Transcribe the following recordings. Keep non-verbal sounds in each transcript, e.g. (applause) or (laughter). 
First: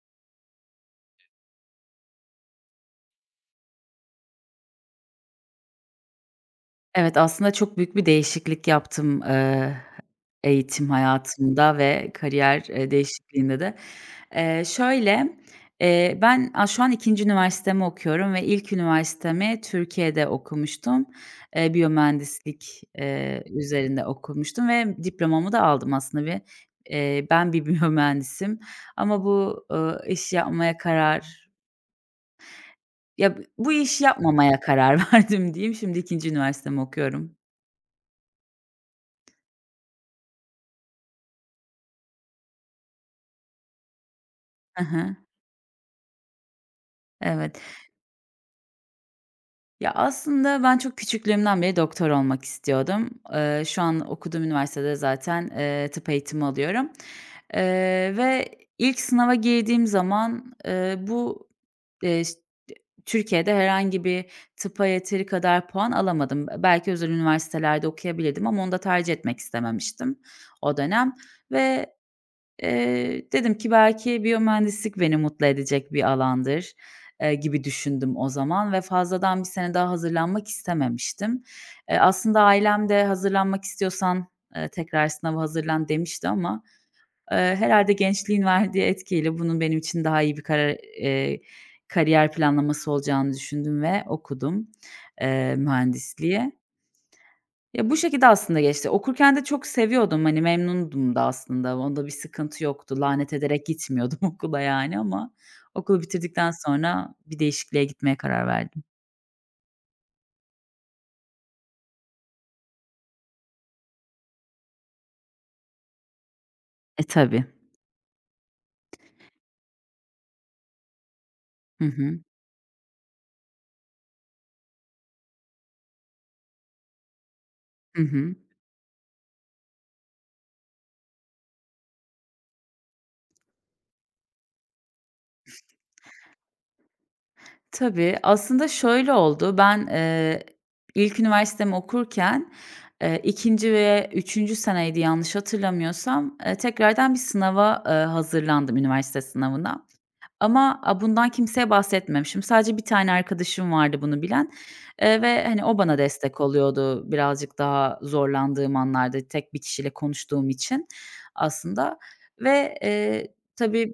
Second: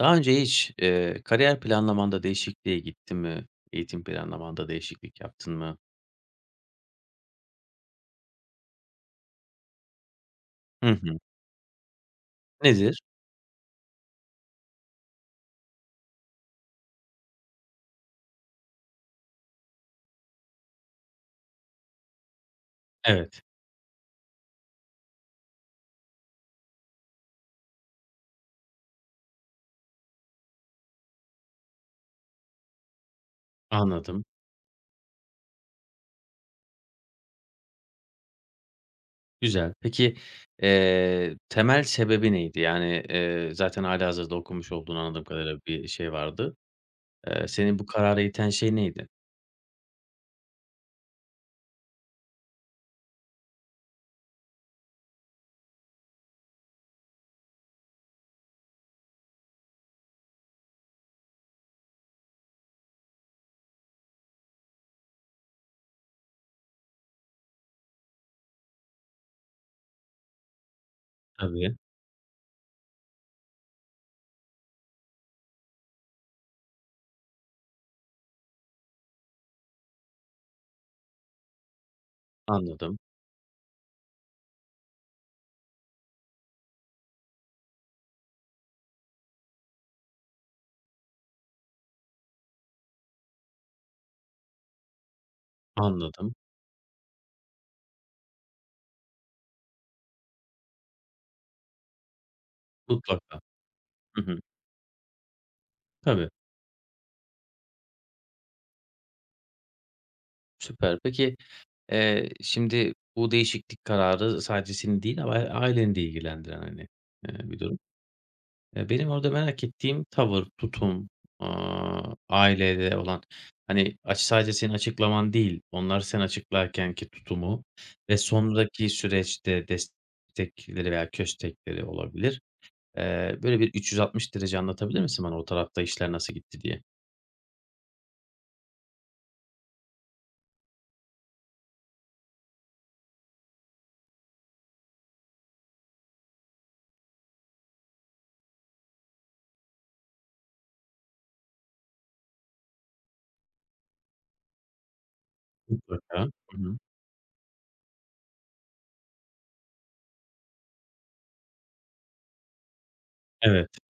Daha önce hiç, kariyer planlamanda değişikliğe gittin mi? Eğitim planlamanda değişiklik yaptın mı? Evet, aslında çok büyük bir değişiklik yaptım, Hı eğitim hı. hayatımda ve kariyer, Nedir? değişikliğinde de. Şöyle, ben, şu an ikinci üniversitemi okuyorum ve ilk üniversitemi Türkiye'de okumuştum. Biyomühendislik, Evet, üzerinde okumuştum ve diplomamı da aldım aslında bir ben bir (laughs) biyomühendisim ama bu, iş yapmaya karar ya, bu işi anladım. yapmamaya karar (laughs) verdim diyeyim. Şimdi ikinci üniversitemi okuyorum. Güzel. Peki, temel sebebi neydi? Yani, zaten hâlihazırda okumuş olduğunu Hı. anladığım kadarıyla bir şey vardı. Evet. Seni bu karara iten şey neydi? Ya, aslında ben çok küçüklüğümden beri doktor olmak istiyordum. Şu an okuduğum üniversitede zaten, tıp eğitimi alıyorum, ve ilk sınava girdiğim zaman, bu, ş Türkiye'de herhangi bir tıpa yeteri kadar puan alamadım. Belki özel üniversitelerde okuyabilirdim ama onu da tercih etmek istememiştim o dönem Tabii, ve dedim ki belki biyomühendislik beni mutlu edecek bir alandır, gibi düşündüm o zaman ve fazladan bir sene daha hazırlanmak istememiştim. Aslında ailem anladım, de hazırlanmak istiyorsan, tekrar sınava hazırlan demişti ama, herhâlde gençliğin verdiği etkiyle bunun benim için daha iyi bir karar kariyer planlaması olacağını düşündüm ve okudum, anladım. mühendisliği. Ya, bu şekilde aslında geçti. Okurken de çok seviyordum, hani, memnundum da aslında. Onda bir sıkıntı yoktu. Lanet Mutlaka. ederek gitmiyordum Hı (laughs) hı. okula yani ama okulu Tabii, bitirdikten sonra bir değişikliğe gitmeye karar verdim. süper. Peki, şimdi bu değişiklik kararı sadece seni değil ama aileni de ilgilendiren, hani, E, tabii. Bir durum. Benim orada merak ettiğim tavır, tutum, Hı hı. ailede olan, hani, sadece senin açıklaman değil, onlar sen açıklarkenki tutumu Hı ve hı. sonraki süreçte destekleri veya köstekleri olabilir. Böyle bir 360 derece anlatabilir misin bana o tarafta işler nasıl gitti diye? Tabii. Aslında şöyle oldu. Ben, ilk üniversitemi okurken, 2. ve üçüncü seneydi yanlış hatırlamıyorsam, tekrardan bir sınava, hazırlandım, üniversite sınavına. Ama, bundan kimseye bahsetmemişim. Sadece bir tane arkadaşım vardı bunu bilen, ve, hani, o bana Mutlaka. destek Hı hı. oluyordu birazcık daha zorlandığım anlarda tek bir kişiyle konuştuğum için aslında ve, Evet, tabii.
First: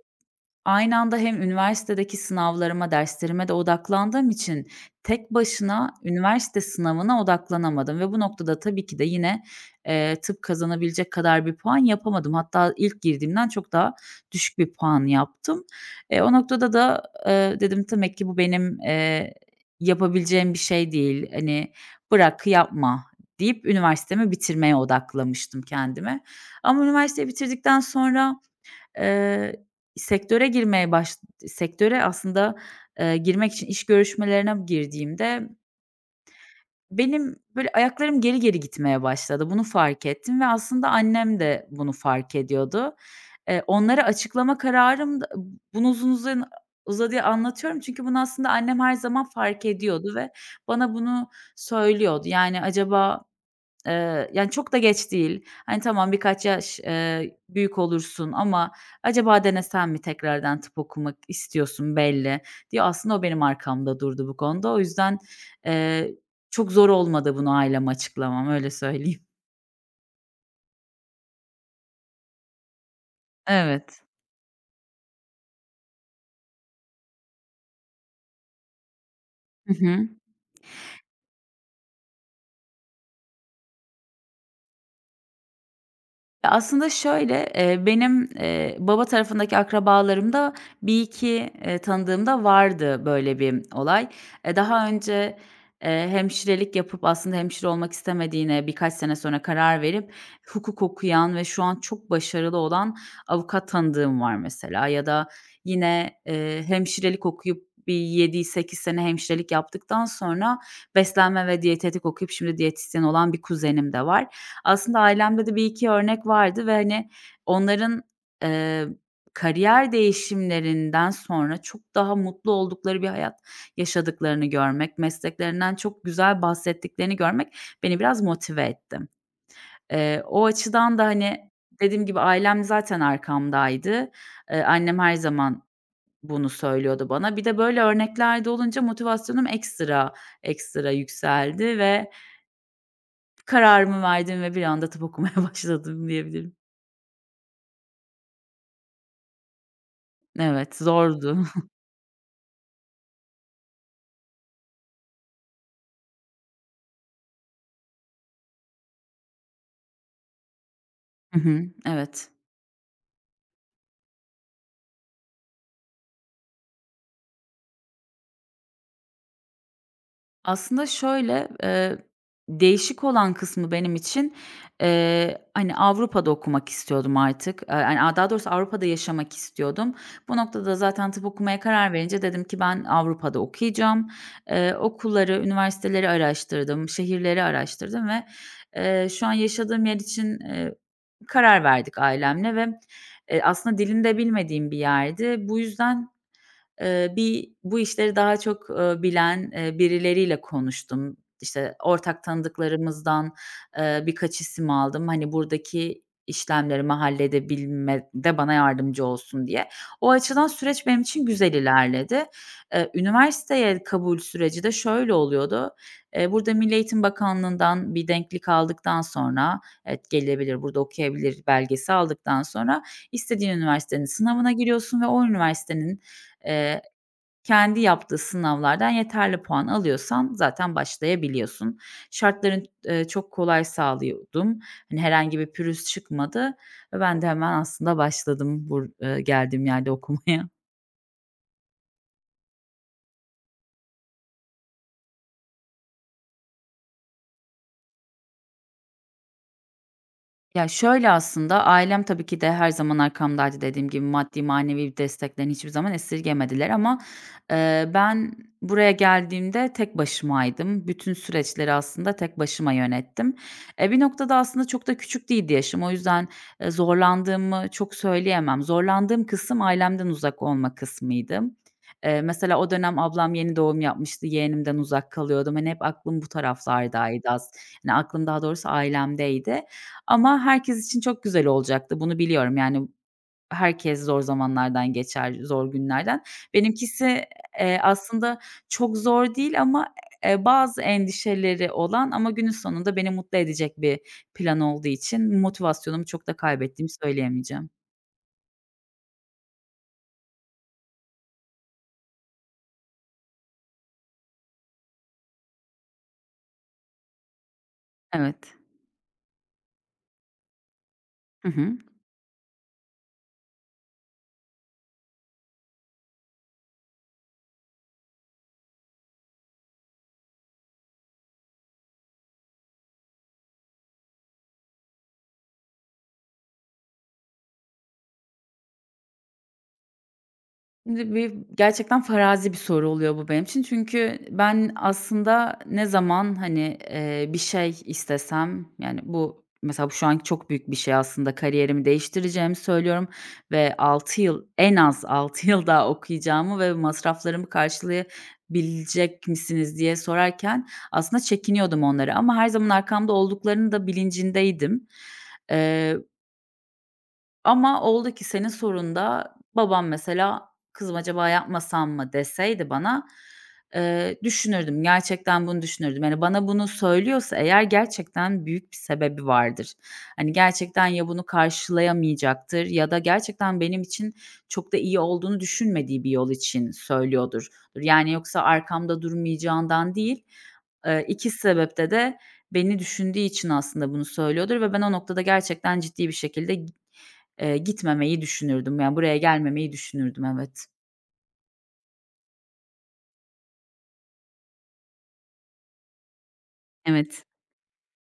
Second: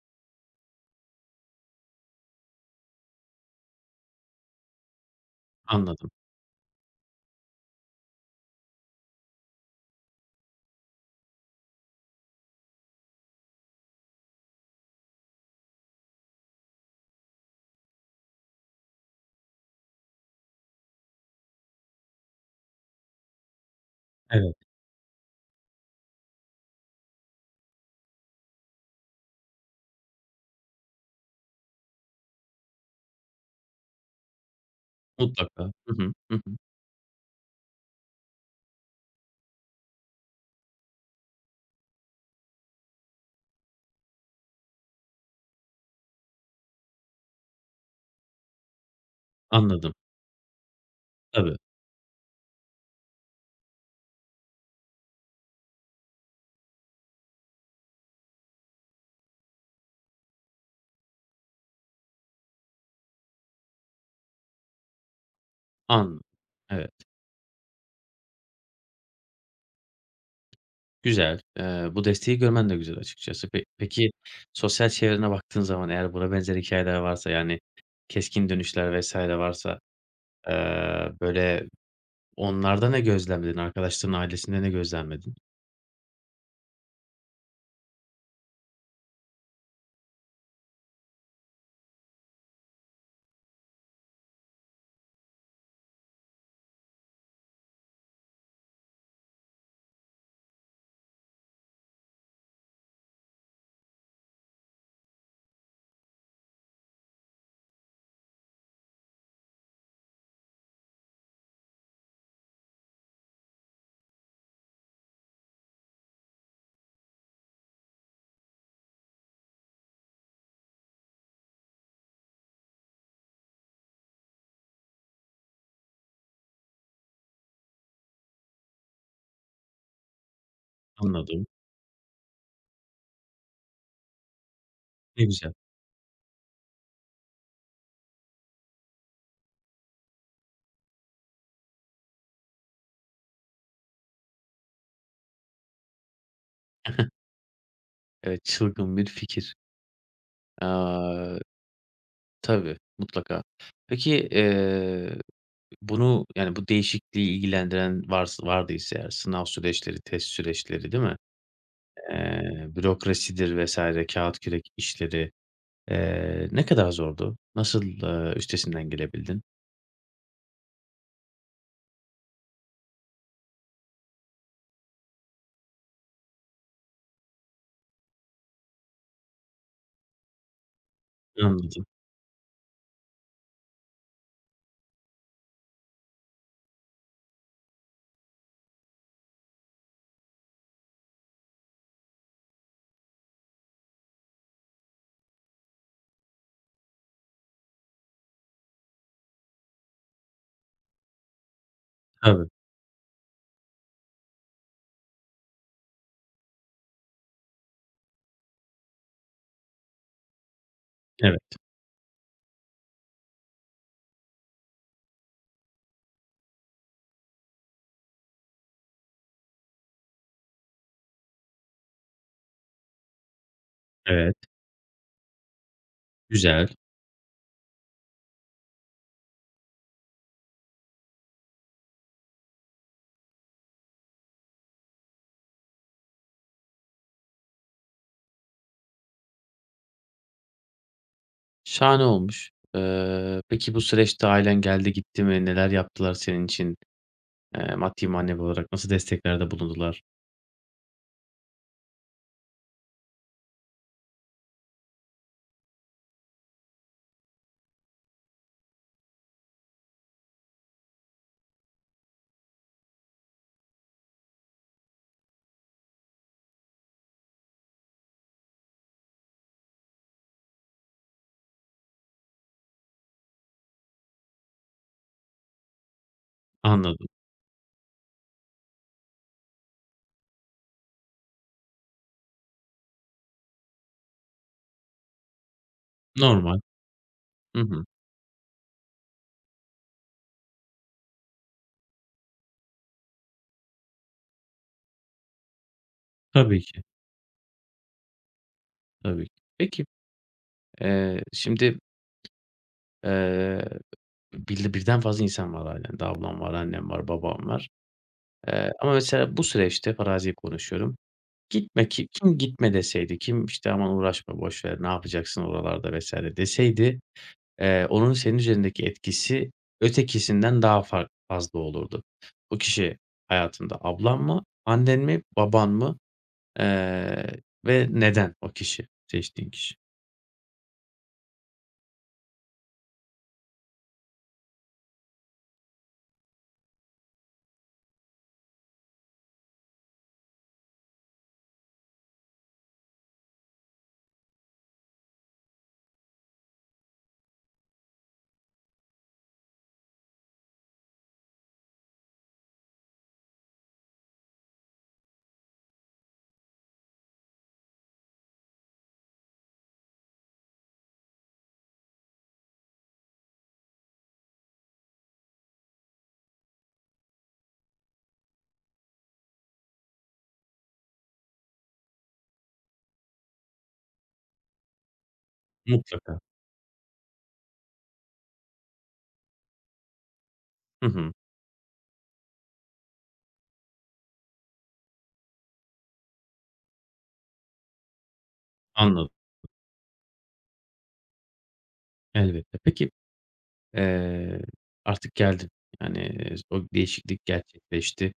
Aynı anda hem üniversitedeki sınavlarıma, derslerime de odaklandığım için tek başına anladım. üniversite sınavına odaklanamadım ve bu noktada tabii ki de yine, tıp kazanabilecek kadar bir puan yapamadım. Hatta ilk girdiğimden çok daha düşük bir puan yaptım. O noktada da, dedim demek ki bu benim, yapabileceğim bir şey değil. Hani, bırak, yapma deyip üniversitemi Evet, bitirmeye odaklamıştım kendime. Ama üniversiteyi bitirdikten sonra Eee, sektöre girmeye baş sektöre aslında, girmek için iş görüşmelerine girdiğimde mutlaka. Hı hı. Hı hı. benim böyle ayaklarım geri geri gitmeye başladı. Bunu fark ettim ve aslında annem de bunu fark ediyordu. Onlara açıklama kararım da bunu uzun uzun uzadıya anlatıyorum çünkü bunu aslında annem her zaman fark Anladım. ediyordu ve bana bunu Tabii, söylüyordu. Yani, "Acaba yani, çok da geç değil. Hani, tamam birkaç yaş, büyük olursun ama acaba denesen mi tekrardan tıp okumak istiyorsun belli" diye aslında o benim arkamda durdu bu konuda. O yüzden, eee, anladım. çok zor Evet. olmadı bunu aileme açıklamam, öyle söyleyeyim. Güzel. Bu desteği görmen de güzel açıkçası. Pe Evet. peki, sosyal çevrene baktığın zaman eğer buna benzer hikayeler varsa, yani, keskin dönüşler vesaire Hı varsa, hı. Böyle, onlarda ne gözlemledin? Arkadaşların ailesinde ne gözlemledin? Ya, aslında şöyle, benim, baba tarafındaki akrabalarımda bir iki tanıdığımda vardı böyle bir olay. Daha önce, hemşirelik yapıp aslında hemşire olmak istemediğine birkaç sene sonra karar verip hukuk okuyan ve şu an çok başarılı olan avukat tanıdığım var mesela ya da yine, hemşirelik okuyup bir yedi sekiz sene hemşirelik yaptıktan sonra beslenme ve diyetetik okuyup şimdi diyetisyen olan bir kuzenim de var. Aslında ailemde de bir iki örnek vardı ve, hani, onların, eee, kariyer değişimlerinden sonra çok daha mutlu oldukları bir hayat yaşadıklarını görmek, mesleklerinden çok güzel bahsettiklerini görmek beni biraz motive etti. O açıdan da, Anladım. hani, dediğim gibi ailem zaten arkamdaydı. Annem her Ne güzel. zaman bunu söylüyordu bana. Bir de böyle örnekler de olunca motivasyonum ekstra ekstra yükseldi ve kararımı verdim ve bir anda tıp okumaya (laughs) başladım diyebilirim. Evet, çılgın bir fikir. Evet, Aaa, zordu. tabii, mutlaka. Peki, bunu, yani, bu değişikliği ilgilendiren vardıysa eğer sınav süreçleri, test süreçleri, değil mi? (laughs) Hı hı, evet. Bürokrasidir vesaire, kağıt kürek işleri. Ne kadar zordu? Nasıl, üstesinden gelebildin? Aslında şöyle, değişik olan kısmı benim için, hani, Avrupa'da okumak istiyordum artık. Yani, daha doğrusu Avrupa'da yaşamak istiyordum. Bu noktada zaten tıp okumaya Anladım. karar verince dedim ki ben Avrupa'da okuyacağım. Okulları, üniversiteleri araştırdım, şehirleri araştırdım ve, şu an yaşadığım yer için, karar verdik ailemle ve, aslında dilini de bilmediğim bir yerdi. Bu yüzden bu işleri daha çok, bilen, birileriyle konuştum. İşte, ortak Tabii. tanıdıklarımızdan, birkaç isim aldım. Hani, buradaki işlemlerimi halledebilmede bana yardımcı olsun diye. O açıdan süreç benim için Evet, güzel ilerledi. Üniversiteye kabul süreci de şöyle oluyordu. Burada Milli Eğitim Bakanlığı'ndan bir denklik aldıktan sonra, evet, gelebilir, burada okuyabilir belgesi aldıktan sonra istediğin üniversitenin evet. sınavına giriyorsun ve o üniversitenin, Güzel. eee kendi yaptığı sınavlardan yeterli puan alıyorsan zaten başlayabiliyorsun. Şartların, çok kolay sağlıyordum. Hani, herhangi bir pürüz çıkmadı ve ben de hemen aslında başladım bur geldiğim yerde okumaya. Şahane olmuş. Peki bu süreçte ailen geldi gitti mi? Neler yaptılar senin için? Maddi manevi olarak nasıl desteklerde bulundular? Ya, şöyle aslında, ailem tabii ki de her zaman arkamdaydı dediğim gibi. Maddi, manevi desteklerini hiçbir zaman esirgemediler ama, ben buraya geldiğimde tek başımaydım. Bütün süreçleri aslında tek başıma yönettim. Bir noktada aslında çok da küçük değildi yaşım. O yüzden, zorlandığımı çok söyleyemem. Zorlandığım kısım ailemden uzak olma kısmıydı. Mesela o dönem ablam yeni doğum yapmıştı, yeğenimden uzak kalıyordum. Hani, hep aklım bu Anladım. taraflardaydı az. Yani aklım daha doğrusu ailemdeydi. Ama herkes için çok güzel olacaktı. Bunu biliyorum. Yani herkes zor zamanlardan geçer, zor günlerden. Normal. Benimkisi, Hı hı. aslında çok zor değil ama, bazı endişeleri olan ama günün sonunda beni mutlu edecek bir plan olduğu için motivasyonumu çok da Tabii ki, kaybettiğimi söyleyemeyeceğim. tabii ki. Peki, şimdi, eee, birden fazla insan var ailende. Ablam var, annem var, babam var. Evet. Ama mesela bu süreçte, farazi konuşuyorum. Hı hı. Gitme ki kim gitme deseydi, kim işte aman uğraşma boş ver ne yapacaksın oralarda vesaire deseydi, onun senin üzerindeki etkisi ötekisinden daha fazla olurdu. O kişi hayatında ablan mı, annen mi, baban mı, eee, ve neden o kişi, seçtiğin kişi? Şimdi gerçekten farazi bir soru oluyor bu benim için. Çünkü ben aslında ne zaman, hani, bir şey istesem, yani, bu mesela şu an çok büyük bir şey aslında kariyerimi değiştireceğimi söylüyorum ve 6 yıl, en az 6 yıl daha okuyacağımı ve masraflarımı karşılayabilecek misiniz diye sorarken aslında çekiniyordum onları ama her zaman arkamda olduklarının da bilincindeydim. Eee ama oldu ki senin sorunda babam mesela, "Kızım acaba yapmasam mı?" deseydi bana, düşünürdüm. Gerçekten bunu düşünürdüm. Yani bana bunu söylüyorsa eğer gerçekten büyük bir sebebi vardır. Hani gerçekten ya bunu karşılayamayacaktır ya da gerçekten benim için çok da iyi olduğunu düşünmediği bir Mutlaka. yol için söylüyordur. Yani yoksa arkamda durmayacağından değil, Hı hı. 2 sebepte de beni düşündüğü için aslında bunu söylüyordur ve ben o noktada gerçekten ciddi bir şekilde gitmemeyi düşünürdüm. Yani, Anladım. buraya gelmemeyi düşünürdüm, evet. Elbette. Peki, eee, artık geldin. Yani o değişiklik Evet. gerçekleşti,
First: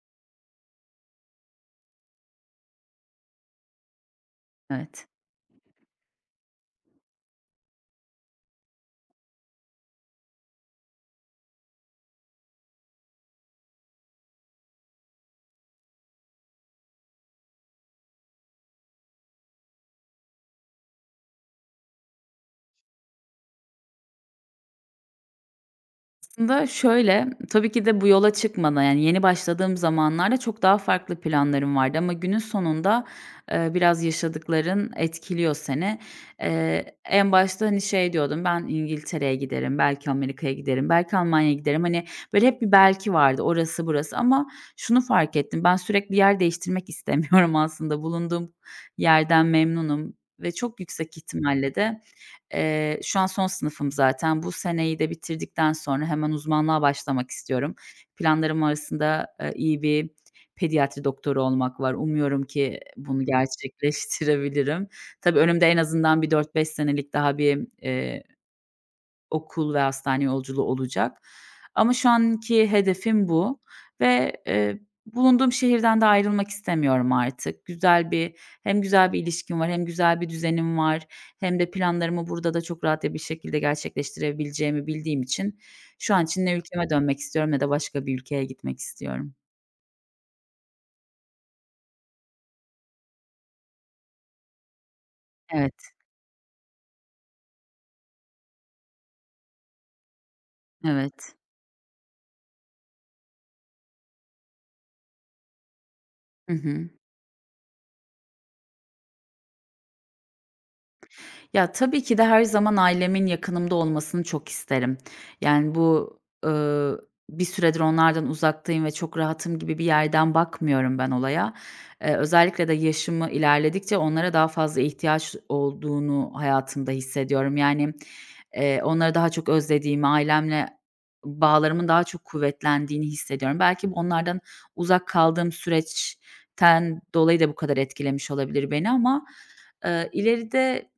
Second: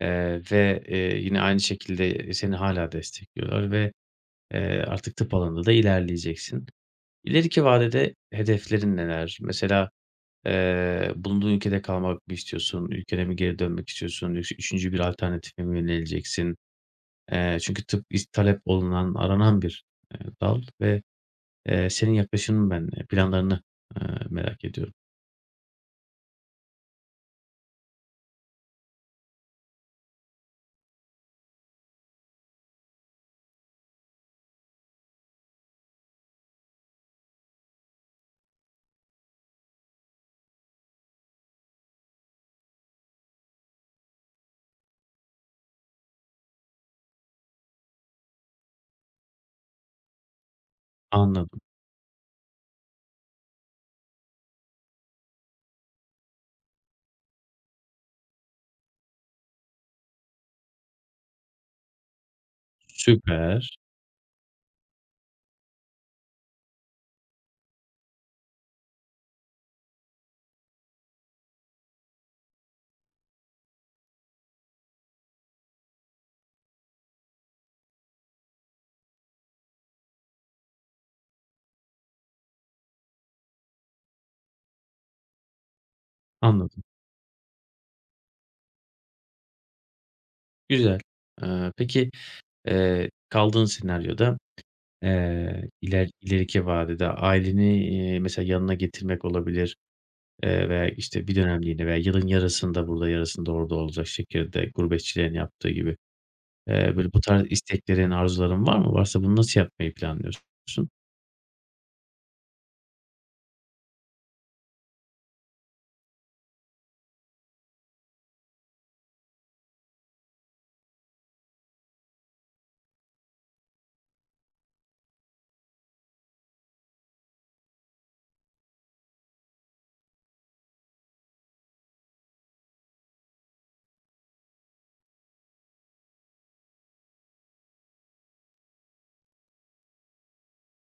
ve, yine aynı şekilde seni hala destekliyorlar ve Evet. artık tıp alanında da ilerleyeceksin. İleriki vadede hedeflerin neler? Mesela, bulunduğun ülkede kalmak mı istiyorsun? Ülkene mi geri dönmek istiyorsun? Yoksa 3'üncü bir alternatife mi yöneleceksin? Çünkü tıp talep olunan, aranan bir, dal ve, senin yaklaşımın ben, planlarını, merak ediyorum. Aslında şöyle, tabii ki de bu yola çıkmadan, yani, yeni başladığım zamanlarda çok daha farklı planlarım vardı ama günün sonunda, biraz yaşadıkların etkiliyor seni. En başta, hani, şey diyordum, ben İngiltere'ye giderim, belki Amerika'ya giderim, belki Almanya'ya giderim. Hani, böyle hep bir belki vardı, orası burası ama şunu fark ettim, ben sürekli yer değiştirmek istemiyorum (laughs) aslında. Bulunduğum yerden memnunum ve çok yüksek Anladım. ihtimalle de şu an son sınıfım zaten. Bu seneyi de bitirdikten sonra hemen uzmanlığa başlamak istiyorum. Planlarım arasında, iyi bir pediatri doktoru olmak var. Umuyorum ki bunu Süper. gerçekleştirebilirim. Tabii önümde en azından bir dört beş senelik daha bir, okul ve hastane yolculuğu olacak. Ama şu anki hedefim bu ve, bulunduğum şehirden de ayrılmak istemiyorum artık. Güzel bir hem güzel bir ilişkim var hem güzel bir düzenim var hem de planlarımı burada da çok rahat bir şekilde gerçekleştirebileceğimi bildiğim için şu an için ne Anladım. ülkeme dönmek istiyorum ne de başka bir ülkeye gitmek istiyorum. Güzel. Peki, kaldığın senaryoda Evet, ileriki vadede aileni, mesela yanına getirmek olabilir, veya, işte, bir evet. dönemliğine veya yılın yarısında burada, yarısında orada olacak şekilde gurbetçilerin yaptığı gibi. Hı hı. Böyle bu tarz isteklerin, arzuların var mı? Varsa bunu nasıl yapmayı planlıyorsun? Ya, tabii ki de her zaman ailemin yakınımda olmasını çok isterim. Yani, bu, ııı, bir süredir onlardan uzaktayım ve çok rahatım gibi bir yerden bakmıyorum ben olaya. Özellikle de yaşımı ilerledikçe onlara daha fazla ihtiyaç olduğunu hayatımda hissediyorum. Yani, onları daha çok özlediğimi, ailemle bağlarımın daha çok kuvvetlendiğini hissediyorum. Belki bu onlardan uzak kaldığım süreçten dolayı da bu kadar etkilemiş olabilir beni ama, ileride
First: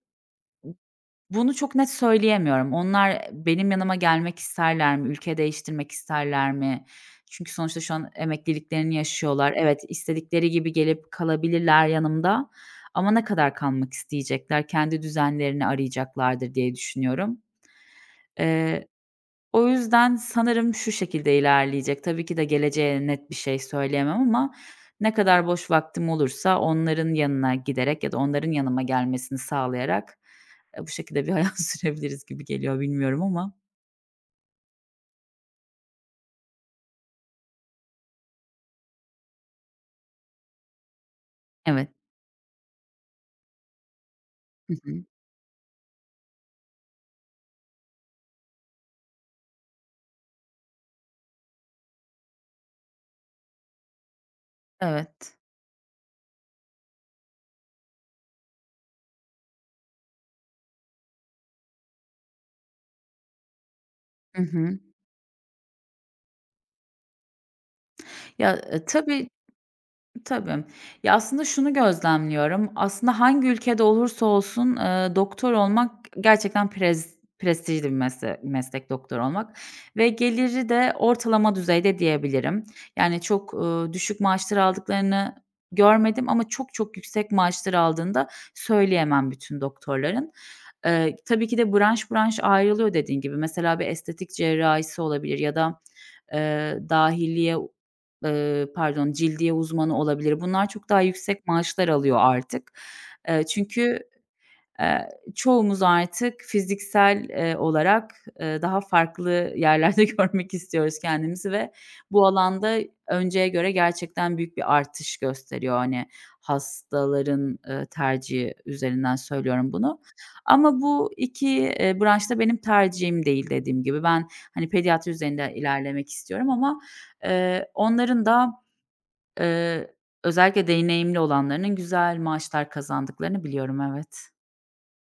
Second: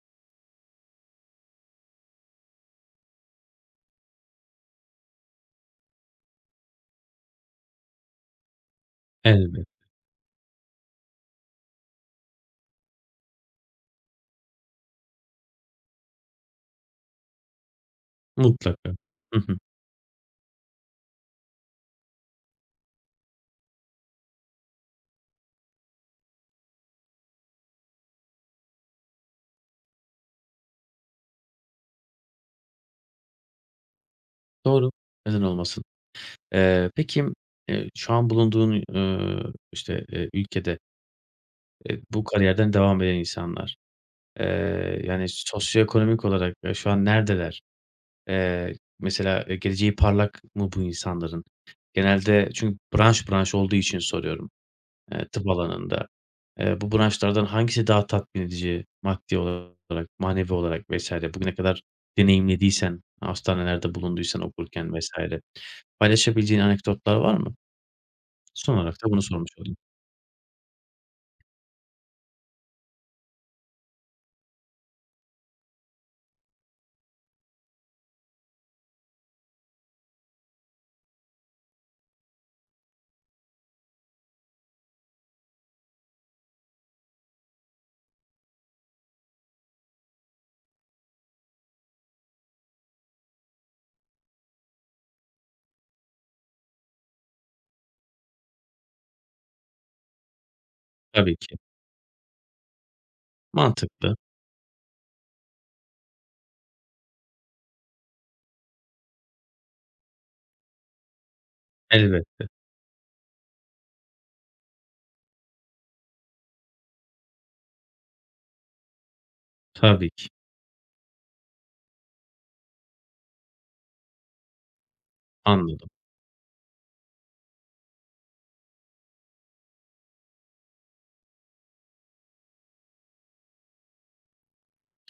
bunu çok net söyleyemiyorum. Onlar, benim yanıma gelmek isterler mi? Ülke değiştirmek isterler mi? Çünkü sonuçta şu an emekliliklerini yaşıyorlar. Elbette Evet, istedikleri gibi gelip kalabilirler yanımda ama ne kadar kalmak isteyecekler? Kendi düzenlerini arayacaklardır diye düşünüyorum. mutlaka. Eee Hı hı. o yüzden sanırım şu şekilde ilerleyecek. Tabii ki de geleceğe net bir şey söyleyemem ama ne kadar boş vaktim olursa onların yanına giderek ya da onların yanıma gelmesini sağlayarak, bu şekilde bir hayat (laughs) sürebiliriz gibi geliyor, bilmiyorum ama. Doğru, neden olmasın? Peki, şu an bulunduğun, işte, ülkede, Evet. Bu kariyerden devam eden insanlar, Hı hı. yani, sosyoekonomik olarak, şu an neredeler? Eee, Mesela, geleceği parlak mı bu insanların? Genelde çünkü branş branş olduğu için soruyorum, Evet. tıp alanında. Bu branşlardan hangisi daha tatmin edici maddi olarak, manevi olarak vs. bugüne kadar deneyimlediysen, hastanelerde bulunduysan Hı hı. okurken vesaire. Paylaşabileceğin anekdotlar var mı? Ya, Son olarak da bunu tabii. sormuş olayım. Tabii. Ya, aslında şunu gözlemliyorum. Aslında hangi ülkede olursa olsun, doktor olmak gerçekten prestijli bir meslek doktor olmak ve geliri de ortalama düzeyde diyebilirim. Yani çok, düşük maaşlar aldıklarını görmedim ama çok çok yüksek maaşlar aldığında söyleyemem bütün doktorların. Tabii ki de branş branş ayrılıyor dediğin gibi. Mesela bir estetik cerrahisi olabilir ya da, dahiliye pardon, cildiye uzmanı olabilir. Bunlar çok daha Tabii yüksek ki. maaşlar alıyor artık. Çünkü, Mantıklı. eee, çoğumuz artık fiziksel, olarak, daha farklı yerlerde (laughs) görmek istiyoruz kendimizi ve bu Elbette. alanda önceye göre gerçekten büyük bir artış gösteriyor. Hani, hastaların, tercihi üzerinden söylüyorum bunu. Tabii ki. Ama bu 2 branş da benim tercihim değil dediğim gibi. Ben, hani, pediatri üzerinde Anladım. ilerlemek istiyorum ama, onların da Eee, özellikle deneyimli olanlarının güzel maaşlar kazandıklarını biliyorum, evet.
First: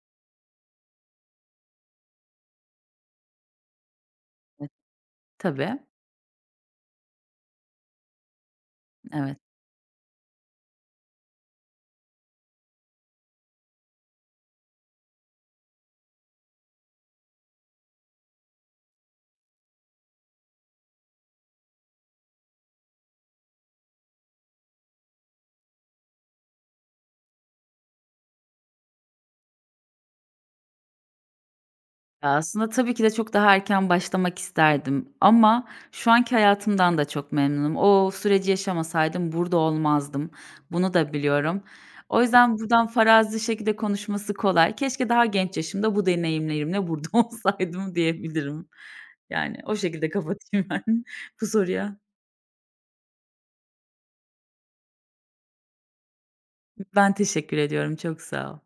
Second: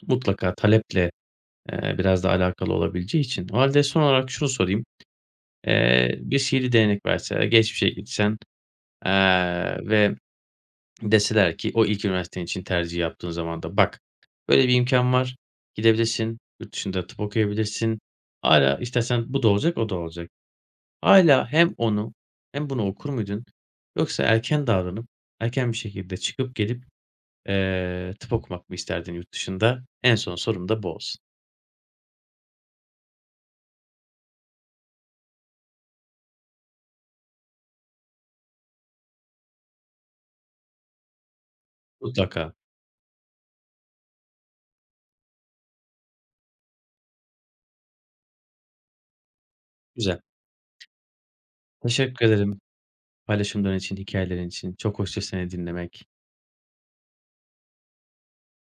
Mutlaka taleple, biraz da alakalı olabileceği için. O hâlde son olarak şunu Evet. sorayım. Tabii, Bir sihirli değnek verseler, geçmişe gitsen, evet. ve deseler ki o ilk üniversiten için tercih yaptığın zaman da "Bak, böyle bir imkan var, gidebilirsin, yurt dışında tıp okuyabilirsin. Hala istersen bu da olacak, o da olacak." Hâlâ hem onu hem bunu okur muydun yoksa erken davranıp, erken bir şekilde çıkıp gelip, tıp okumak mı isterdin yurt dışında? En son sorum da bu olsun. Ya, aslında tabii ki de çok daha erken başlamak isterdim ama şu anki hayatımdan da çok memnunum. O süreci yaşamasaydım burada olmazdım. Bunu da biliyorum. O Mutlaka. yüzden buradan farazi şekilde konuşması kolay. Keşke daha genç yaşımda bu deneyimlerimle burada (laughs) olsaydım diyebilirim. Yani o şekilde Güzel. kapatayım ben (laughs) bu soruya. Teşekkür ederim paylaşımların için, hikayelerin için. Çok hoştu seni dinlemek. Ben teşekkür ediyorum, çok sağ ol.